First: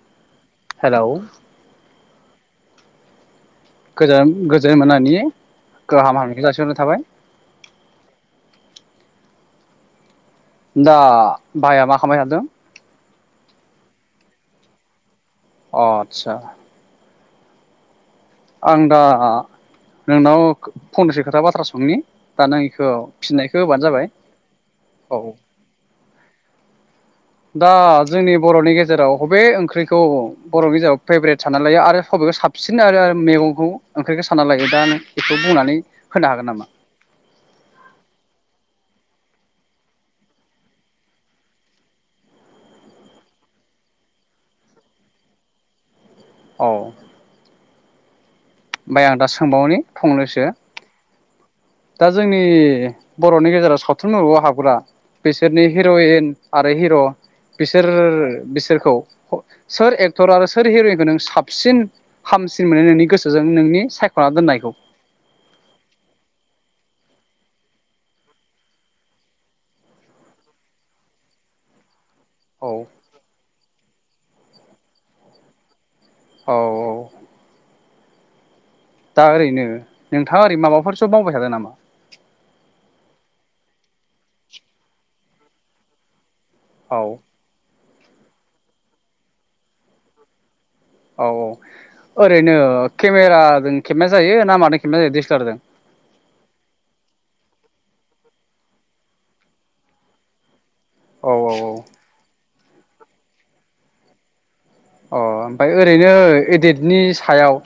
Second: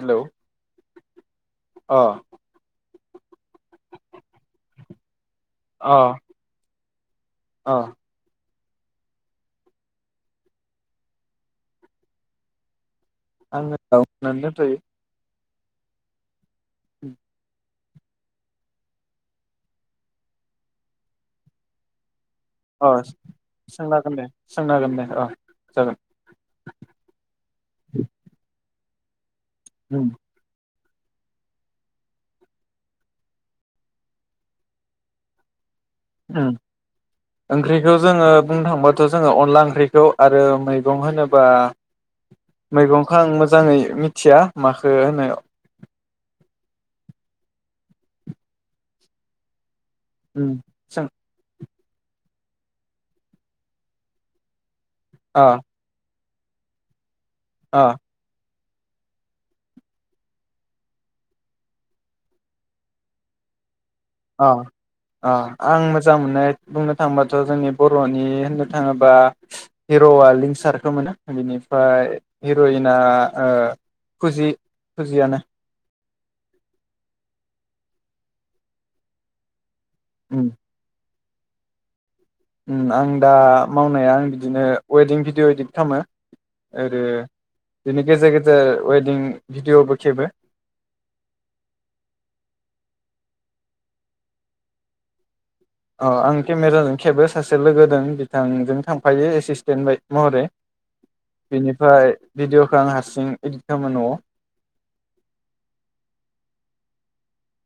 Hello हेल' अ गोजान गोजोन मोनानि अ गाहाम हामलायनाय जासिहरनाय थाबाय [inaudible] अ दा भाइया मा खालामबाय थादों? आङो दं नानै दोनथायायो अ आतसा [inaudible] आं दा नोंनाव फंनैसो खोथा बाथ्रा सोंनि दा नों अ इखौ फिननायखौ होबानो सोंनो जाबाय हागोन दे सोंनो हागोन दे औ जागोन दा जोंनि बर'नि गेजे जेराव बबे ओंख्रिखौ उम बर' बिजाबाव फेभरेट सानना लायो आरो सबेखौ साबसिन आरो मैगंखौ ओंख्रिखौ सानना लायो दा बेखौ बुंनानै होनो उम हागोन नामा ओंख्रिखौ जोङो बुंनो थांबाथ' जोङो अनला ओंख्रिखौ आरो मैगं होनोबा मैगंखौ आं मोजाङै मिथिया माखो होनो औ ओमफ्राय आं दा सोंबावनि फंनैसो ओम सों। दा जोंनि बर'नि गेजेराव सावथुन मुलुआव हाबग्रा अ बिसोरनि हिर'यिन आरो हिर' अ बिसोर खौ सोर एक्टर आरो सोर हिर'यनखौ नों साबसिन हामसिन मोनो नोंनि गोसोजों नोंनि सायख'ना अ दोननायखौ अ आं मोजां मोननाय बुंनो थांबाथ' जोंनि बर'नि होननो थाङोबा हिर'आ लिंसारखौ मोनो बिनिफ्राय औ हिर'यिन आ ओ फुजि फुजियानो। औ औ। दा ओरैनो उम नोंथाङा ओरै माबाफोरसो मावबाय। [unintelligible] नामा आं दा मावनाया आं बिदिनो वेदिं भिडिअ' इदिट खालामो। औ आरो। बिनि गेजेर गेजेर वेडिं भिडिअ'बो खेबो औ औ ओरैनो केमेराजों खेबनाय जायो ना माजों खेबनाय जायो डे एस एल र जों अ आं केमेराजों खेबो सासे लोगो दं बिथांजों थांफायो एसिसटेन्ट महरै। औ औ औ बेनिफ्राय भिडिय'खौ आं हारसिं एदित खालामाो न'आव। अ ओमफ्राय ओरैनो एडेटनि सायाव।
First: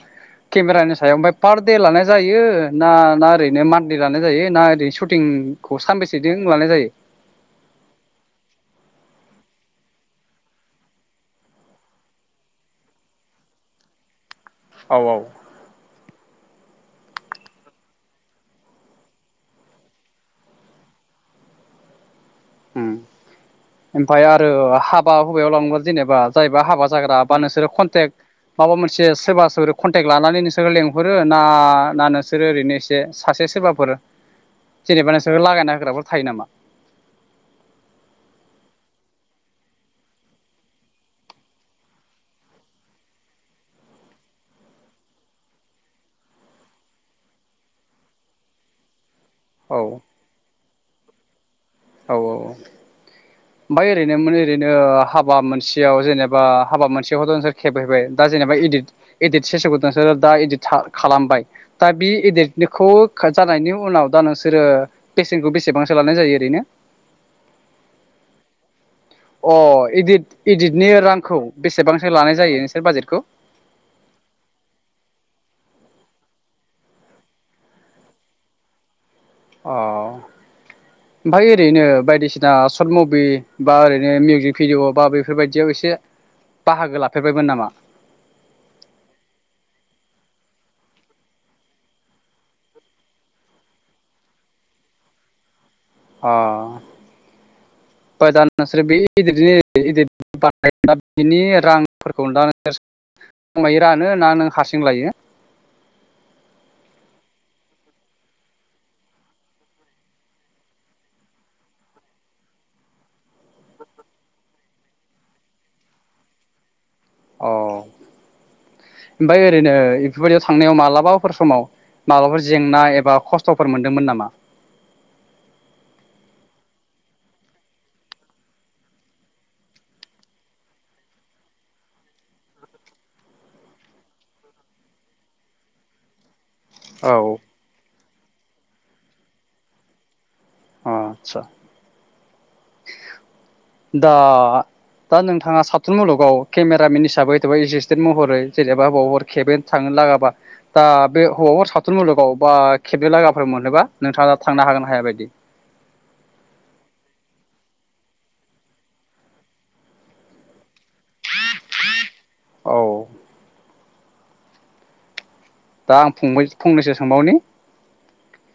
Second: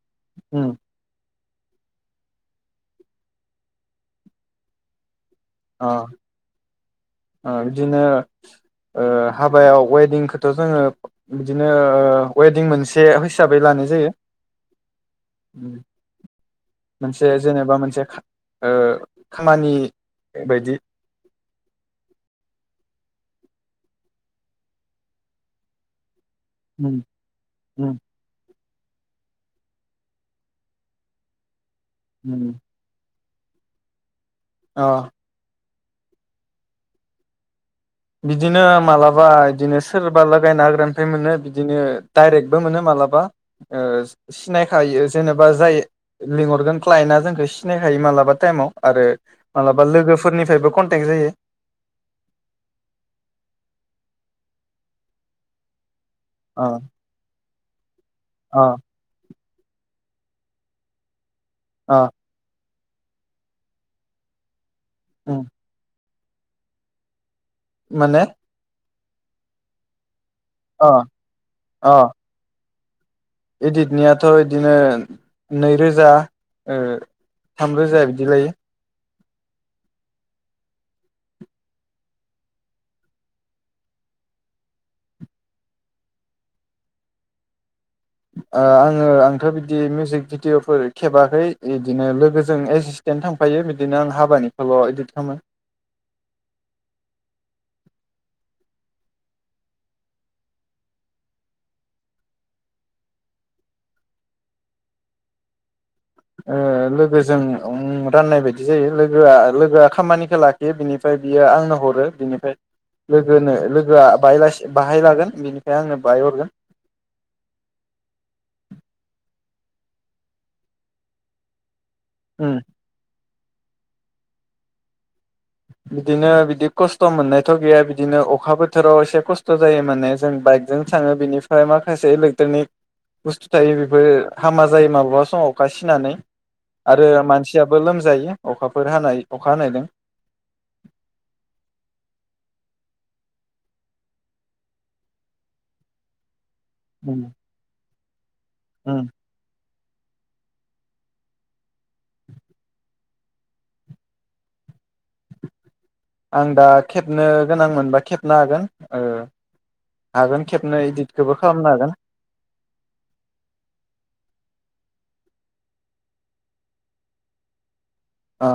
उम केमेरानि सायाव ओमफ्राय। पार दे लानाय जायो ना ना ओरैनो मान्थलि लानाय जायो ना ओरैनो सु सुटिंखौ ओरैनो अ सानबेसेजों लानाय जायो। बिदिनो हाबायाव वेदिंखौथ' जोङो बिदिनो वेदिं मोनसे हिसाबै लानाय जायो। औ औ। उम मोनसे जेनेबा मोनसे खामानि बायदि ओमफाय आरो हाबा हुबायाव लांङोबा जेनेबा जायबा हाबा उम जाग्रा बा नोंसोरो उम कनटेक। माबा मोनसे सोरबा सोर कन्टेक्ट लानानै नोंसोरो लेंहरो ना ना नोंसोरो उम ओरैनो एसे सासे सोरबाफोर अ जेरैबा नोंसोरो लागायना। होग्राफोर थायो नामा? बिदिनो मालाबा बिदिनो सोरबा लागायना होग्रानिफ्राय मोनो बिदिनो दडाइरेक्टबो मोनो मालाबा ओ सिनायखायो जेनेबा जाय लिंहरगोन क्लाइन्टा जोंखौ सिनायखायो मालाबा टाइमाव आरो औ मालाबा लोगोफोरनिफ्रायबो कन टेग जायो औ औ ओमफ्राय ओरैनोमोन ओरैनो हाबा मोनसेयाव जेनेब बा अ हाबा मोनसेयावथ' नोंसोर खेबहैबाय दा जेनेबा अ इदिट इदिट सेसेवखौ नोंसोरो दा इदिट खालामबाय दा अ बि इदिट बेखौ जानायनि उनाव दा नोंसोरो उम बेसेनखौ बेसेबांसो ला नाय जायो ओरैनो माने अ इदिट अ इदिटनि रांखौ अ बेसेबांसो लानाय जायो बाजेटखौ इदिटनियाथ' बिदिनो नैरोजा ओ थामरोजा बिदि लायो अ ओमफ्राय ओरैनो बायदिसिना सर्ट मुभि बा ओरैनो मिउजिक भिडिअ' बा बेफोरबायदियाव एसे बाहागो लाफेरबायमोन नामा आङो आंथ' बिदि मिउजिक भिडिअ'फोर खेबाखै बिदिनो लोगोजों एसिसटेन्ट थांफायो बिदिनो आं हाबानिखौल' इदिट खालामो अ ओमफ्राय दा नोंसोर बे इदिटजि इदिट बानायबा बिनि रांफोरखौ दा नोंसोर बबायो रानो ना नों हारसिं लायो ओ लोगोजों राननाय बायदि जायो लोगोआ लोगोआ खामानिखौ लाखियो बिनिफ्राय बियो आंनो हरो बिनिफ्राय लोगोनो लोगोआ बायलासि बाहाय लागोन बिनिफ्राय आंनो बायो हरगोन औ ओमफ्राय ओरैनो बेफोरबायदियाव थांनायाव मालाबाफोर समाव माबाफोर उम जेंना एबा खस्थ' थफोर मोनदोंमोन नामा? बिदिनो बिदि खस्थ' मोननायथ' गैया बिदिनो अखा बोथोराव एसे खस्थ' जायो माने जों बाइकजों थाङो बिनिफ्राय माखासे इलेक्ट्रनिक बुस्थु थायो बेफोर हामा जायो माब्लाबा समाव अखा सिनानै आरो औ मानसियाबो लोमज जायो अखाफोर हानाय अखा हानायजों अ आतसा दा दा नोंथाङा सावथुन मुलुगाव केमेरामेन उम हिसाबै थेवबो एसिस टेन महरै जेनेबा उम बबाव अबाव खेबेन थांनो लागाबा दा बे हौर सावथुन मुलुगाव बा खेबनो लागाफोर मोनोबा नोंथाङा थांनो हागोन हाया बे बायदि आं दा खेबनो गोनां मोनबा खेबनो हागोन ओ हागोन खेबनो इदिटखौबो खालामनो हागोन औ दा आं फंबाय फंनैसो सोंबावनि अ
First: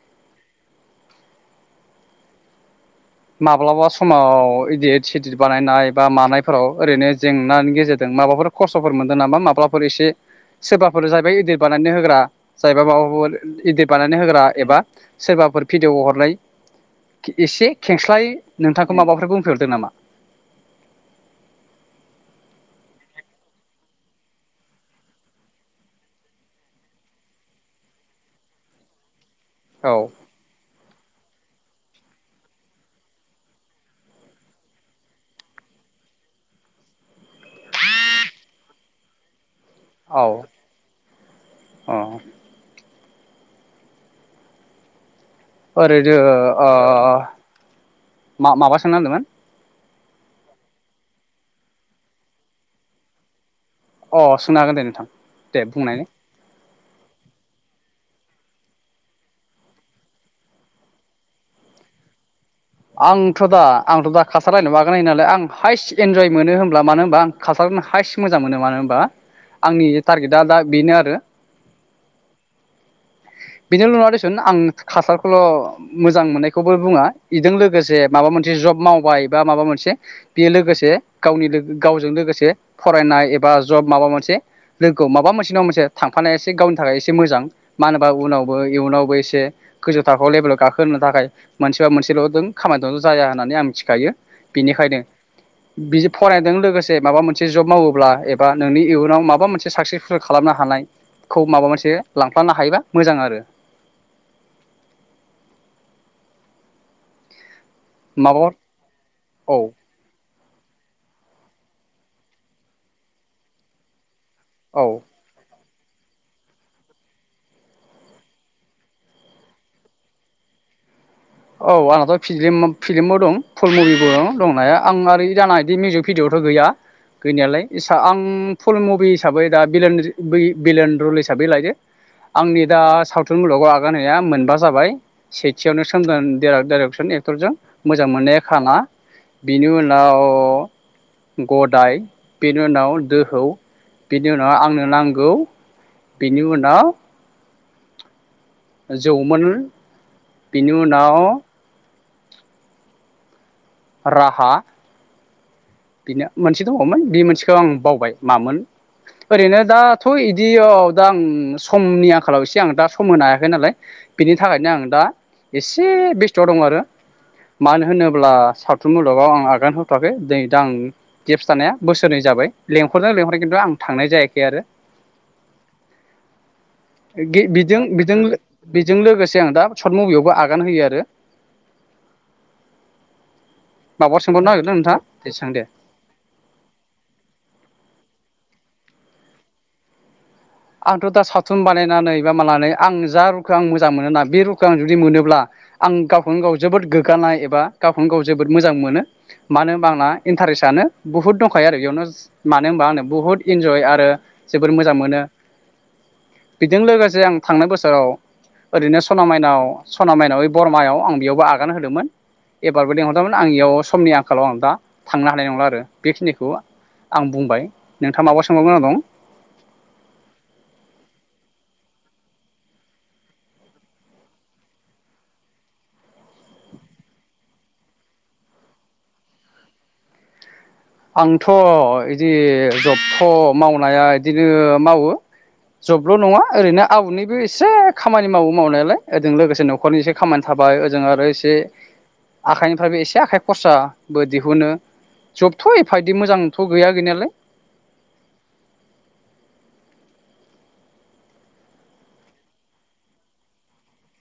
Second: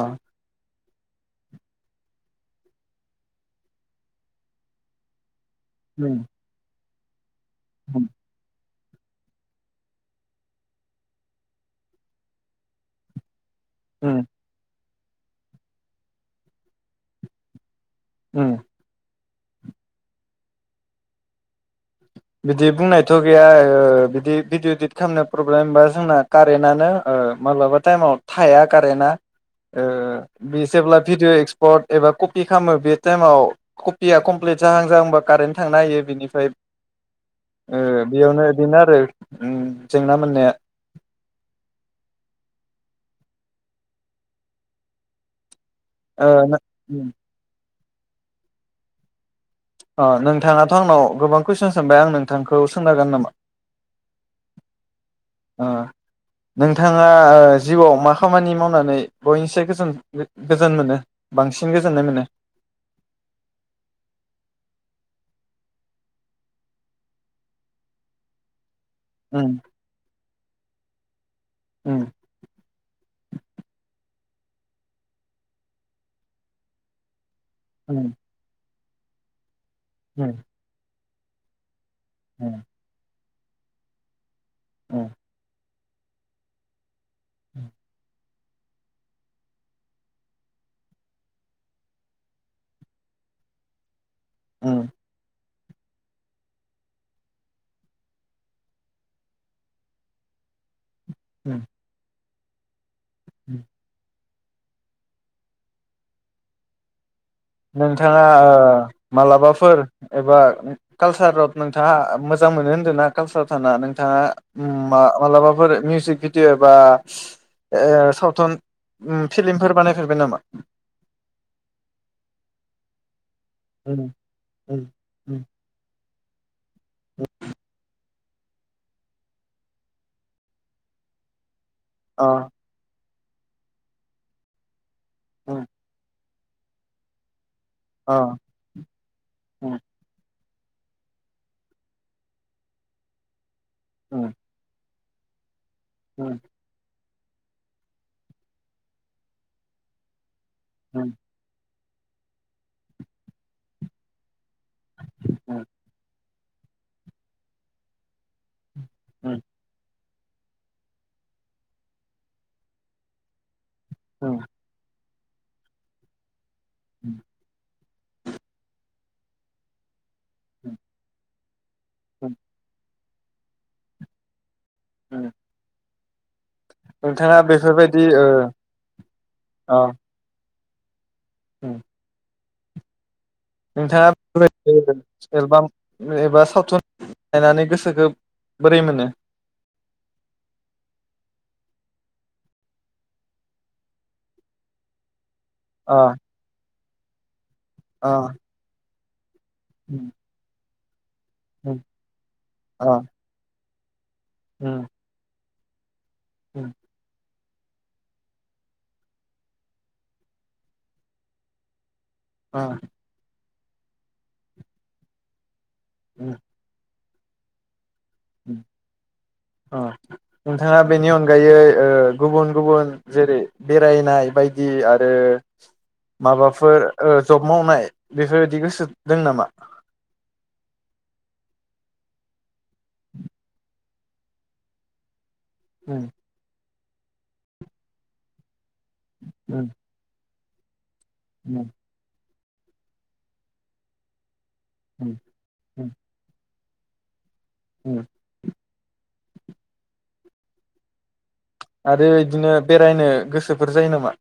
माब्लाबा समाव इदिट सिदिर बानायनाय बा उम मानायफोराव ओरैनो जेंनानि गेजेरजों माबाफोर खस्थ' फोर मोनदों नामा माब्लाफोर एसे सोरबाफोर जाहैबाय इदित बानायनो होग्रा जाहैबाया माबाफोर इदित बानायनानै उम होग्रा एबा सोरबाफोर भिडिअ हरनाय एसे खेंस्लाय उम नोंथांखौ माबाफोरफोरखौ बुं रदो नामा? बिदि बुंनायथ' गैया ओ बिदि भिडिअ इदित खालामनो प्रब्लेम बा जोंना कारेन्टनो माब्लाबा टाइमाव थाया कारेन्टा। ओ औ बे जेब्ला भिडिअ एक्सपार्ट एबा कपि खालामो बे टाइमाव कपिया कमप्लिट जाहां जाहांबा कारेन्ट थांनो हायो बेनिफ्राय ओ बेयावनो बिदिनो आरो उम जेंना औ मोननाया अ ओरैदो ओ मा माबा सोंनो होनदोमोन? ओ नोंथाङाथ' आंनाव गोबां कुइसनस सोंबाय आं नोंथांखौ सोंनो हागोन नामा? अ सोंनो हागोन दे नोंथां। दे ओ बुंनायनाय। नोंथाङा ओ जिउआव मा खामानि मावनानै बयनिसाय गोजोन गोजोन मोनो बांसिन गोजोननाय मोनो? आंथ' दा आंथ' दा खासार रायनो मागोन नालाय आं हाइस्ट इन्जय मोनो होनब्ला मानो होनबा आं खासारनो हाइेस्ट मोजां मोनो मानो होनबा बा उम आंनि टारगेटआ दा बेनो आरो। उम बिनिल' नङा देसुन आं खासारखौल' मोजां मोननायखौबो बुङा। इजों लोगोसे उम माबा मोनसे जब माव वाय बा माबा मोनसे दे उम बेयो लोगोसे गावनि लोगो गावजों लोगोसे फरायनाय एबा बा जब माबा मोनसे लोगोआव उम माबा मोनसे नङा मोनसे थांफानाया एसे गावनि थाखाय एसे मोजां मानो उनावबो इयुनावबो एसे गोजौ थाखोआव लेभेलाव गाखोनो थाखाय मोनसेबा मोनसेल' दोन खामानि दोल' जाया होननानै आं मिथिखायो। उम बिनिखायनो बिदि फरायनायजों लोगोसे माबा मोनसे जब मावोब्ला एबा नोंनि इयुनाव माबा मोनसे साक्सेसफुल खालामनो हानाय खौ उम माबा मोनसे लांफ्लानो हायोबा मोजां आरो उम नोंथाङा माबा ओ औ मालाबाफोर एबा ओ‌ कालसाराव नोंथाङा मोजां मोनो होन्दों ना कालसाराव थाना नोंथाङा उम मा औ मालाबाफोरो मिउजिक भिडिअ बा ओ सावथुन उम फिल्मफोर बानायफेरबाय नामा? औ आंहाथ‌ फिलिम फिलिमबो दं। फुल उम मुभिबो दं दंनाया उम आं ओरो इ उम दाना बिदि मिउजिक भिदिअ थ‌' गैया। गैनायालाय एसां उम फुल मुभि हिसाबै दा बिलिन बै बिलेन रल हिसाबै लायो। अ आंनि दा साव थुन मुलुगाव आगान होया मोनबा जाबाय। उम सेथियावनो दियार डाइरेक्सन एक्टरजों मोजां अ मोननाया खाना बिनि उम उनाव गदाय बेनि उनाव दोहौ बिनि उम उनाव आंनो नां गौ उम बेनि उनाव जौमोन बिनि उम उनाव राहा [unintelligible] नो मोनसे दङमोन बे मोनसेखौ आं बावबाय मामोन उम ओरैनो दा थ' इदियाव दा आं समनि आंखालाव एसे आं दा सम होनो हायाखै नालाय। बेनि उम थाखायनो आं दा एसे बेस थ' दं आरो मानो होनोब्ला सावथुन मुलुगाव आं आगान होथ'वाखै नै दा आं गेप्स थानाया बोसोरनै जाबाय लें हरो लेंहरो खिन्थु आं थांनाय जायाखै आरो उम गि बिजों बिजों ओ बिजों लोगोसे आं दा शत मुभियावबो आगा आगान होयो आरो। ओम माबा नोंथाङा सोंबावनो नागिरदों नोंथाङा दे [unintelligible] सों दे एलबाम एबा सावथुन नायनानै गोसोखो बोरै मोनो आंथ दा सावथुन बानायनानै बा मानानै आं जा रुखो आं मोजां मोनोना बे रुखो आं जुदि मोनोब्ला अ आं गावखोनो गाव जोबोद गोग गानाय एबा अ गावखोनो गाव जोबोद मोजां मोनो। मानो ओनबा आंना इनथारेसआनो बुहुत दंखायो आरो इयावनो स मानो होनबा अ आंनो बुहुत इन्ज जय आरो जोबोर मोजां मोनो। बेजों लोगोसे आं थांनाय बोसोराव ओरैनो सना माइनाव सना माइनाव ओइ बरमायाव आं बेयावबो आगान होदोंमोन। अ एबारबो लेंहरदोंमोन। आं इयाव समनि आंखालाव आं दा थांनो हानाय नंला आरो बेखिनिखौ आं बुंबाय। नोंथाङा माबा अ सोंबावगोनां दं? नोंथाङा बेनि अनगायै ओ गुबुन गुबुन जेरै बेरायनाय बायदि आरो माबाफोर ओ जब मावनाय बेफोरबायदि गोसो दों नामा? आंथ इदि जबख मावनाया इदिनो मावो। जबल नङा ओरैनो आउदनिबो इसे खामानि मावो। मावनायालाय ओजों लोगोसे न'खरनि एसे खामा थाबाय। जों आरो एसे आखाइनिफ्रायबो एसे आखाइ खरसा बो दिहुनो जब थ एफा इदि मोजां आंथ गैया गैनायालाय उ आरो इदिनो बेरायनो गोसोफोर जायो नामा?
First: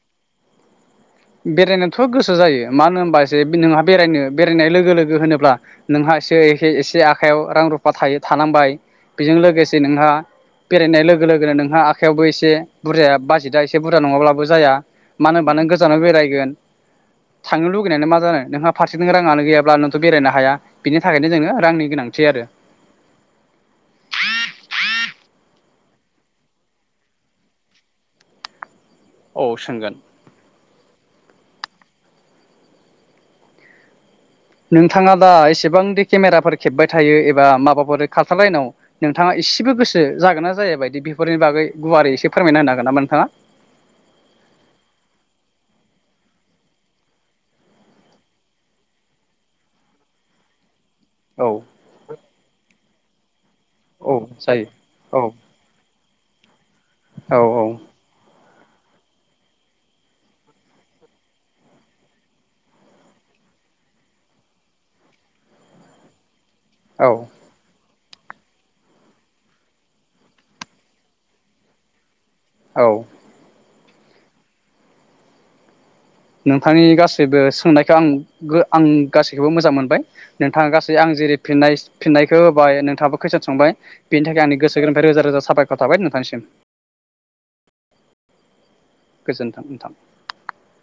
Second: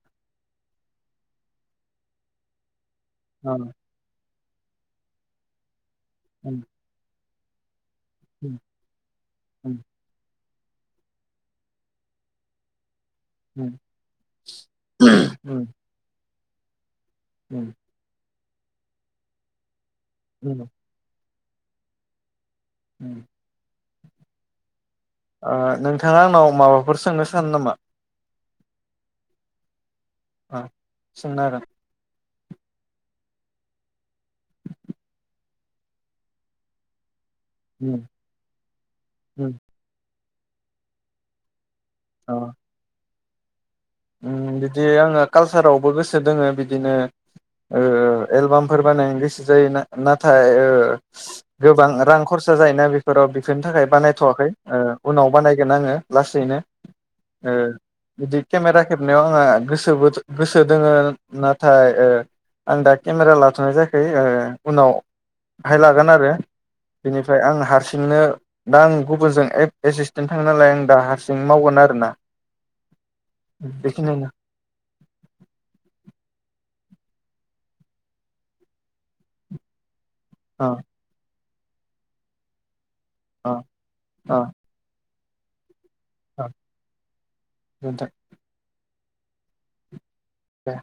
बेरायनोथ गोसो जायो। मानो ओमबा एसे बे नोंहा बेरायनो बेरायनाय लोगो लोगो होनोब्ला नोंहा एसे एखे एसे आ खायाव रां रु फा थायो थानांबाय। बेजों लोगोसे नोंहा बेरायनाय लोगो लोगोनो नोंहा आखयावबो एसे बुरजाया बाजेटआ उम एसे बुरजा नङाब्लाबो जाया। उम मानो उम होनब्ला बेरायगोन थांनो उम लुुबैनायालाय मा जानो। नोंहा फारसेथिं रांङानो गैयाब्ला नों थ' बेरायनो हाया। बिनि थाखायनो जोङो रांनि गोनांथि आरो। उम। ओ नोंथाङा आंनाव माबाफोर सोंनो सानो नामा? औ सोंगोन। ओ सोंनो हागोन। नोंथाङा दा एसेबांदि केमेराफोर खेबबाय थायो एबा माबाफोर उम काल्सार लाइनाव नोंथाङा उम एसेबो गोसो जागोन ना जाया बायदि बेफोरनि बागै गुवारै अ एसे फोरमायना हागोन ना नोंथाङा? उम बिदि आङो कालसारावबो गोसो दोङो बिदिनो ओ एलबामफोर बानायनो गोसो जायो। ना-नाथाय ओ औ गोबां रां खरसा जायोना बे फोराव बेनि थाखाय औ बानायथ'वाखै जायो ओ औ उनाव बानायगोन आङो लासैनो। ओ औ बिदि केमेरा खेबनायाव आंहा गोसोबो गोसो दोङो नाथाय ओ आं दा केमेरा लाथ'नाय जायाखै ओ उनावहाय लागोन आरो। औ बेनिफ्राय आं हार सिंनो दा आं गुबुनजों ए-एसिसटेन्ट थाङो नालाय आं दा हारसिं मावगोन आरोना। औ। बेखिनियानो। नोंथांनि गासैबो सोंनायखौ आं गो आं गासैखौबो मोजां मोनबाय। अ नोंथाङा गासै आं जेरै फिननाय फिननायखौ होबाय नों थाङाबो खुईसन अ सोंबाय बेनि अ थाखाय आंनि गोसो गोरबोनिफ्राय रोजा रोजा साबाय आसा थाबाय नोंथांनिसिम। अ गोजोनथों गोजोन्थों नोंथां। दे